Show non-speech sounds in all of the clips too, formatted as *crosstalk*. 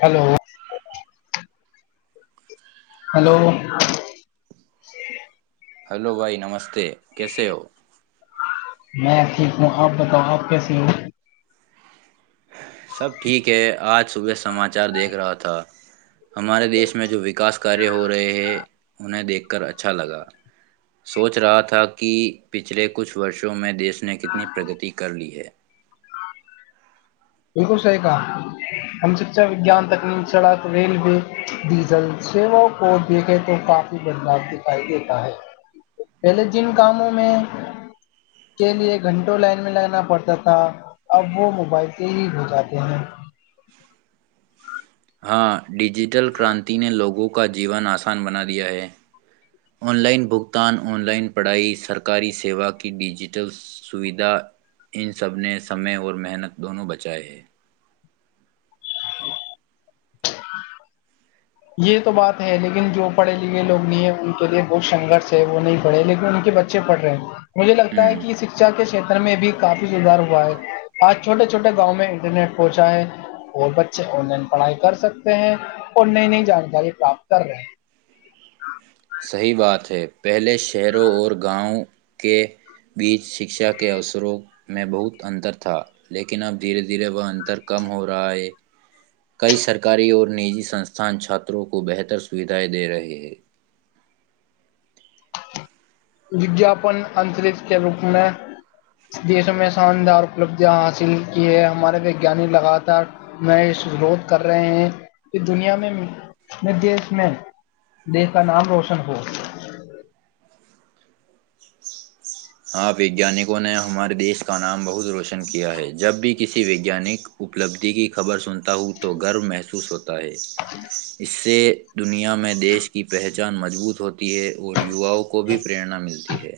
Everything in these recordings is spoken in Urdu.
ہلو ہلو ہلو بھائی نمستے کیسے ہو میں ٹھیک ہوں آپ بتاؤ آپ کیسیے ہو سب ٹھیک ہے آج صبح سماچار دیکھ رہا تھا ہمارے دیش میں جو وکاس کاریہ ہو رہے ہیں انہیں دیکھ کر اچھا لگا سوچ رہا تھا کہ پچھلے کچھ وورسوں میں دیش نے کتنی پرگتی کر لی ہے بالکل صحیح کہا ہم شکا وگان تکنیک سڑک ریلوے ڈیزل سیوا کو دیکھے تو کافی بدلاؤ دکھائی دیتا ہے پہلے جن کاموں میں کے لیے گھنٹوں لائن میں لگانا پڑتا تھا اب وہ موبائل پہ ہی ہو جاتے ہیں ہاں ڈیجیٹل کرانتی نے لوگوں کا جیون آسان بنا دیا ہے آن لائن بھگتان آن لائن پڑھائی سرکاری سیوا کی ڈیجیٹل سویدھا ان سب نے سمے اور محنت دونوں بچائے ہے ا *inaudible* یہ تو بات ہے لیکن جو پڑھے لکھے لوگ نہیں ہے ان کے لیے بہت سنگرش ہے وہ نہیں پڑھے لیکن ان کے بچے پڑھ رہے ہیں مجھے لگتا ہے کہ یہ ہوں شکھا کے ک میں بھی کافی سھار ہوا ہے آج چھوٹے چھوٹے گاؤں میں انٹرنیٹ پہنچا ہے اور بچے آن لائن پڑھائی کر سکتے ہیں اور نئی نئی جانکاری پراپت کر رہے ہیں ہاں صحی بات ہے پہلے شہروں اور گاؤں کے بیچ شکشا کے اوسروں میں بہت انتر تھا لیکن اب دھیرے دھیرے وہ انتر کم ہو رہا ہے کئی سرکاری اور نجی سنستھان چھاتروں کو بہتر سویدھائیں دے رہے ہے وگاپن انتر کے روپ میں دیشوں میں شاندار اپلبدیاں حاصل کی ہے ہمارے وگانک لگاتار میںرھ کر رہے ہیں کہ دنیا میں دیش میں دیش کا نام روشن ہو ہاں ویگیانکوں نے ہمارے دیش کا نام بہت روشن کیا ہے جب بھی کسی ویجانک اپلبدھی کی خبر سنتے ہوں تو گرو محسوس ہوتا تا ہے اس سے دنیا میں د دیش کی پہچ چان مضبوط ہوتی ہے اور ووؤں کو بھی پریرنا ملتی ہے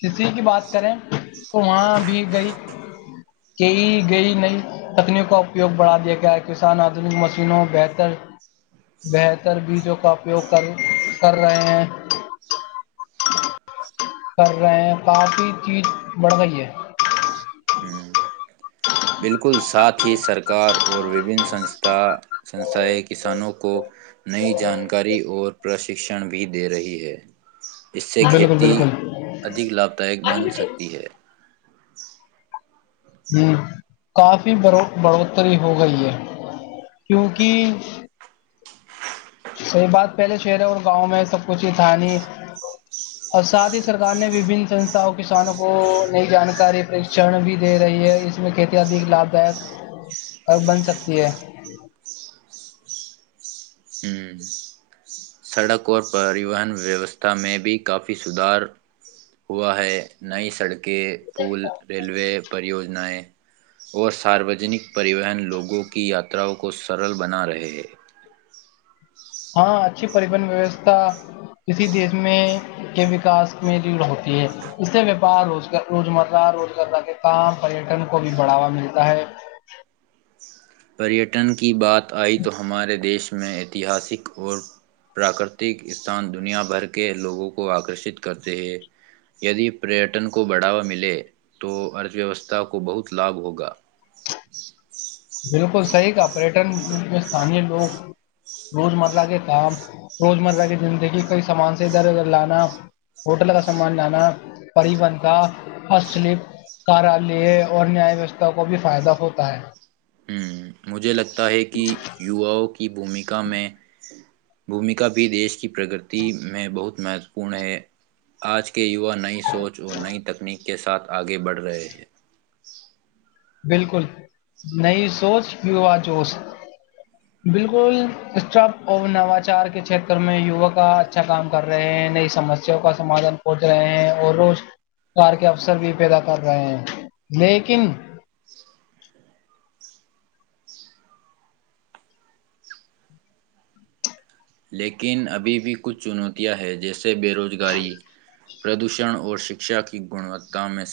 کسی کی بات کریں تو وہاں بھی گئی کئی گئی نئی تکنیک کا اپیوگ بڑھا دیا گیا ہے کسان آدنک مشینوں بہتر بہتر بیجوں کا اپیوگ کر کر رہے ہیں کر رہے ہیں کافی چیز بڑھ گئی ہے ہ بالکل ساتھ ہی سرکار اور وبن سستھا سستھایں کسانوں کو نئی جانکاری اور پرشکشن بھی دے رہی ہے اس سے بالکل کھیتی بالکل ادھک لابھدائک بن سکتی ہے ہ کافی ب بڑھوتری ہو گئی ہے کیونکہ سی بات پہلے شہر اور گاؤں میں سب کچھ ہی تھا نہیں اور ساتھ ہی سرکار نے وبن سستھا کسانوں کو نئی جانکاری پرکشن بھی دے رہی ہے اس میں کھیتی آد لابھ داک بن سکتی ہے ہ سڑک اور پریوہن ویوستھا میں بھی کافی سدھار ہوا ہے نئی سڑک کے پول ریلوے پررییوجنایں اور ساروجنک پریوہن لوگوں کی یاتاوں کو سرل بنا رہے ہیں ہاں اچھی پریبن ویوستھا کسی دیش میں کے وکاس میں لیڑ ہوتی ہے اس سے وپار روز روزمرہ روز گرہ کے کام پریٹن کو بھی بڑھاوا ملتا ہے پریٹن کی بات آئی تو ہمارے دیش میں ایتہاسک اور پراکرتک استان دنیا بھر کے لوگوں کو آکرشت کرتے ہیں یدی پریٹن کو بڑھاوا ملے تو ارتھ ویوستھا کو بہت لابھ ہوگا بالکل صحیح کا پریٹن میں ستانییہ لوگ روز مرہ کے کام روز مرہ کی زندگی کئی سامان سے ادھر ادھر لانا ہوٹل کا سامان لانا پریبن کالپ کارلیہ اور نیا ویوھا کو بھی فائدہ ہوتا ہے ہوں مجھے لگتا ہے کہ یوواؤں کے کی بھومکا میں بھومکا بھی دیش کی پرگتی میں بہت مہتوپورن ہے آج کے کہ یوا نئی سوچ اور نئی تکنیک کے ساتھ آگے بڑھ رہے ہیں بالکل نئی سوچ یا جوش بالکل اسٹپ اور نواچار کے چھیتر میں یوا کا اچھا کام کر رہے ہیں نئی سمسیا کا سمادھان کھج رہے ہیں اور روزگار کے اوسر بھی پیدا کر رہے ہیں لیکن السلام علیکم محترم لیکن ابھی بھی کچھ چنوتیاں ہیں جیسا سے بےروزگاری پردوشن اور شکشا کی گنوتا میں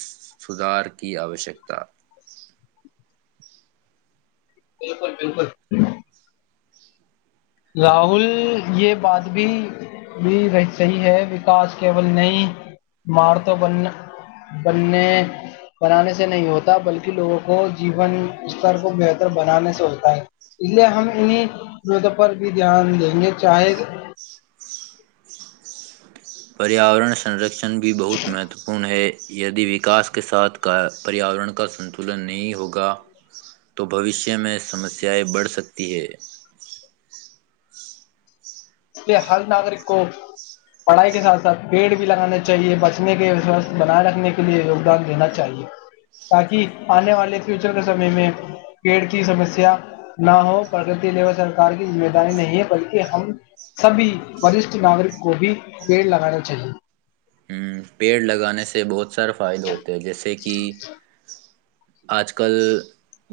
سدھار کی آوشکتا بالکل بالکل راہل یہ بات بھی بھی صحیح ہے وکاس کیول نئی مارتوں ب بننے بنانے سے نہیں ہوتا بلکہ لوگوں کو جیون استر کو بہتر بنانے سے ہوتا ہے اس لیے ہم انیں پر بھی دھیان دیں گے چاہے پریاورننرکن بھی بہت مہتو پورن ہے یدی وکاس کے ساتھ پریاورن کا سنتلن نہیں ہوگا تو بوشیہ میں سمسیائیں بڑھ سکتی ہیں اس ہر ناگرک کو پڑھائی کے ساتھ ساتھ پیڑ بھی لگانا چاہیے بچنے کے سوستھ بنائے رکھنے کے لیے یگدان دینا چاہیے تاکہ آنے والے فیوچر کے سمے میں پیڑ کی سمسیا نہ ہو پرگتی لی سرک کی ذمہ داری نہیں ہے بلکہ ہم سبھی وورشٹھ ناگرک کو بھی پیڑ لگانے چاہیے پیڑ لگانے سے بہت سارے فائدے ہوتے ہیں جیسے کہ آج کل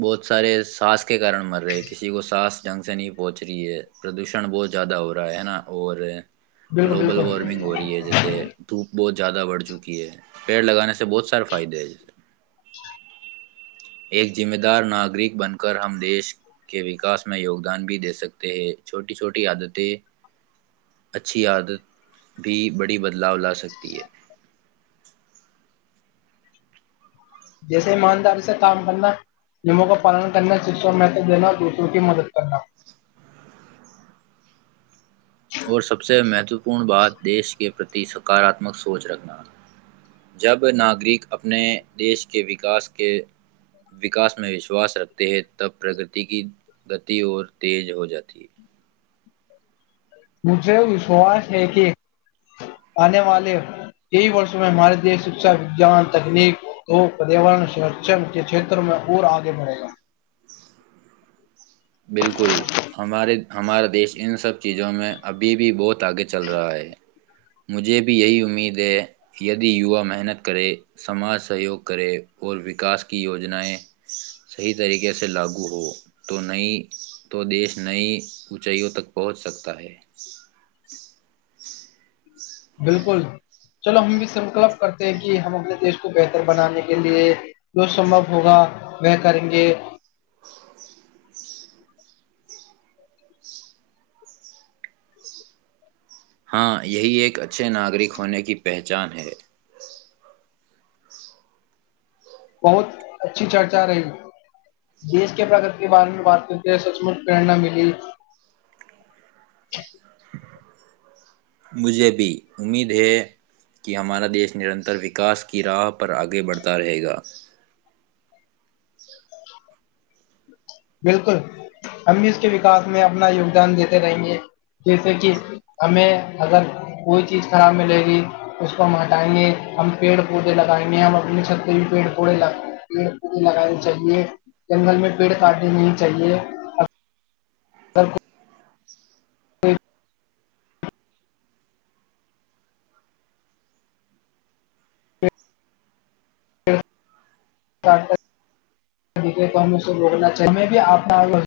بہت سارے ساس کے کارن مر رہے کسی کو سانس جنگ سے نہیں پہنچ رہی ہے پردوشن بہت زیادہ ہو رہا ہے ہے نا اور بالکل گلوبل بالکل وارمنگ ہو رہی ہے جیسے دھوپ بہت زیادہ بڑھ چکی ہے پیڑ لگانے سے بہت سارے فائدے ہیں ایک ذمہ دار ناگرک بن کر ہم دیش کے وکاس میں یوگدان بھی دے سکتے ہیں چھوٹی چھوٹی عادتیں اچھی عادت بھی بڑی بدلاؤ لا سک *unintelligible* جیسے ایمانداری سے کام کرنا نیموں کا پالن کرنا شکشا اور مہتو دینا اور دوسروں کی مدد کرنا اور سب سے مہتوپورن بات دیش کے پرتی سکارااتمک سوچ رکھنا جب ناگرک اپنے دیش کے وکاس کے وکاس میں وشواس رکھتے ہیں تب پرگتی کی گتی اور تیز ہو جاتی ہے مجھے وشواس ہے کہ آنے والے کئی وورسوں میں ہمارے دیش شکا وجان تکنیک اور پیاورن سرشن کے چھیتروں میں اور آگے بڑھے گا بالکل ہمارے ہمارا دیش ان سب چیزوں میں ابھی بھی بہت آگے چل رہا ہے مجھے بھی یہی امید ہے یدی یوا محنت کرے سماج سہیوگ کرے اور وکاس کی یوجناائیں صحیح طریقے سے لاگو ہو تو نئی تو دیش نئی اونچائیوں تک پہنچ سکتا ہے بالکل چلو ہم بھی سنکلپ کرتے ہیں کہ ہم اپنے دیش کو بہتر بنانے کے لیے جو سمبھو ہوگا وہ کریں گے ہاں یہی ایک اچھے ناگرک ہونے کی پہچان ہے بہت اچھی چرچا رہی دیش کے پرگتی کے بارے میں بات کرتے سچمچ پررنا ملی مجھے بھی امید ہے کہ ہمارا دیش نرنتر وکاس کی راہ پر آگے بڑھتا رہے گا بالکل ہم بھی اس کے وکاس میں اپنا یوگدان دیتے رہیں گے جیسے کہ ہمیں اگر کوئی چیز خراب ملے گی اس کو ہم ہٹائیں گے ہم پیڑ پودے لگائیں گے ہم اپنی چھری میں پیڑ پڑے پڑ پودے لگانے چاہیے جنگل میں پیڑ گاڈی نہیں چاہیے سر ہاں *inaudible* تو ہم اسے روکنا چل میں بھی آنا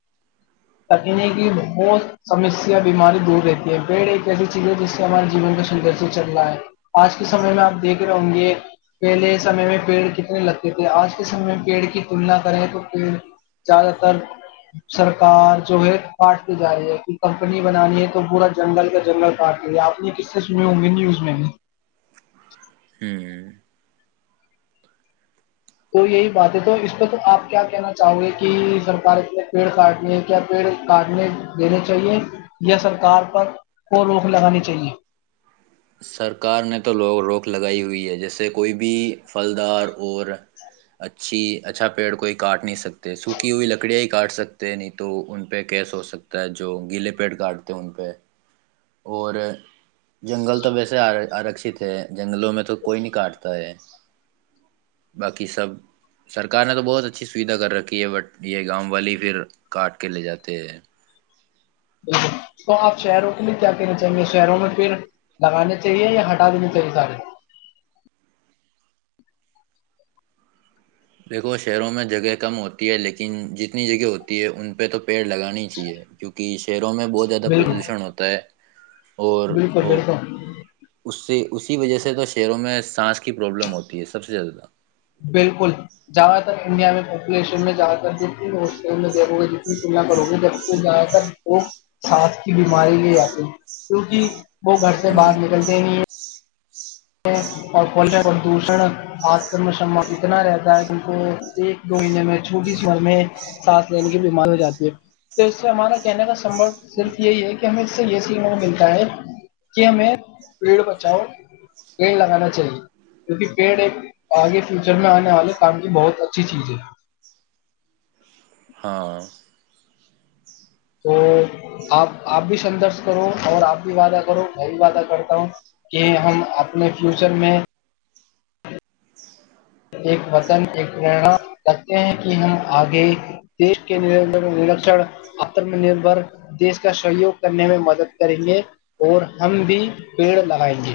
تکنے کی بہت سمسیا بیماری دور رہتی ہے پیڑ ایک ایسی چیز ہے جس سے ہمارے جیون کا سندر سے چل رہا ہے آج کے سمے میں آپ دیکھ رہے ہوں گے پہلے سمے میں پیڑ کتنے لگتے تھے آج کے سمے میں پیڑ کی تلنا کریں تو پھر زیادہ تر سرکار جو ہے کاٹتے جا رہی ہے کہ کمپنی بنانی ہے تو پورا جنگل کا جنگل کاٹتے رہ اپ نے کس سے سنی ہوں گی نیوز میں بھی ہوں تو یہی بات ہے تو اس پ تو آپ کیا کہنا چاہو گے کہ سرک اتنے پیڑ کاٹنے ہے کیا پیڑ کاٹنے دینے چاہیے یا سرکار پر کو روک لگانی چاہیے سرکار نے تو لوگ روک لگائی ہوئی ہے جیسے کوئی بھی پھلدار اور اچھی اچھا پیڑ کوئی کاٹ نہیں سکتے سوکھی ہوئی لکڑیاں ہی کاٹ سکتے نہیں تو ان پہ کیس ہو سکتا ہے جو گیلے پیڑ کاٹتے ان پہ اور جنگل تو ویسےر شکت ہے جنگلوں میں تو کوئی نہیں کاٹتا ہے باقی سب سرکار نے تو بہت اچھی سویدھا کر رکھی ہے بٹ یہ گاؤں والی پھر کاٹ کے لے جاتے ہے بالکل تو آپ شہروں کے لیے کیا کہنے چاہیں گے شہروں میں پیڑ لگانے چاہیے یا ہٹا دینے چاہیے سارے دیکھو شہروں میں جگہ کم ہوتی ہے لیکن جتنی جگہ ہوتی ہے ان پہ تو پیڑ لگانی چاہیے کیوںکہ شہروں میں بہت زیادہ بالکل پردوشن ہوتا ہے اور بالکل وہ بالکل اس سے اسی وجہ سے تو شہروں میں سانس کی پروابلم ہوتی ہے سب سے زیادہ جادہ تر انڈیا میں ایجویشن میں جا کر جو ہ میں دیکو گے جتنی تلنا کرو گے د جا وہ سانس کی بیماری آتی کیک وہ گھر سے باہر ہوں نکلتے نہیں ہیں اور پردوشن اتنا رہتا ہے کہ ان کو ایک دو مہینے میں چھوٹی سی مر میں سانس لینے کی بیمار ہو جاتی ہے تو اس سے ہمارا کہنے کا سمب صرف یہی ہے ہمیں اس سے یہ سیکھنے کو ملتا ہے کہ ہمیں پیڑ بچاؤ پیڑ لگانا چاہیے کیونکہ پیڑ ایک آگے فیوچر میں آنے والے کام کی بہت اچھی چیز ہے ہاں تو آپ آپ بھی سدرش کرو اور آپ بھی وعدہ کرو میں بھی وعدہ کرتا ہوں کہ ہم اپنے فیوچر میں ایک وطن ایک پنا رکھتے ہیں کہ ہم آگے دیش کے نرشر آتم نربر دیش کا سہیوگ کرنے میں مدد کریں گے اور ہم بھی پیڑ لگائیں گے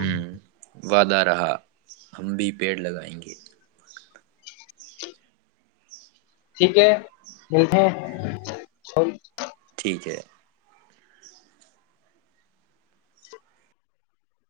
ہوں وعدہ رہا ہم بھی پیڑ لگائیں گے ٹھیک ہے ملتے ہیں ٹھیک ہے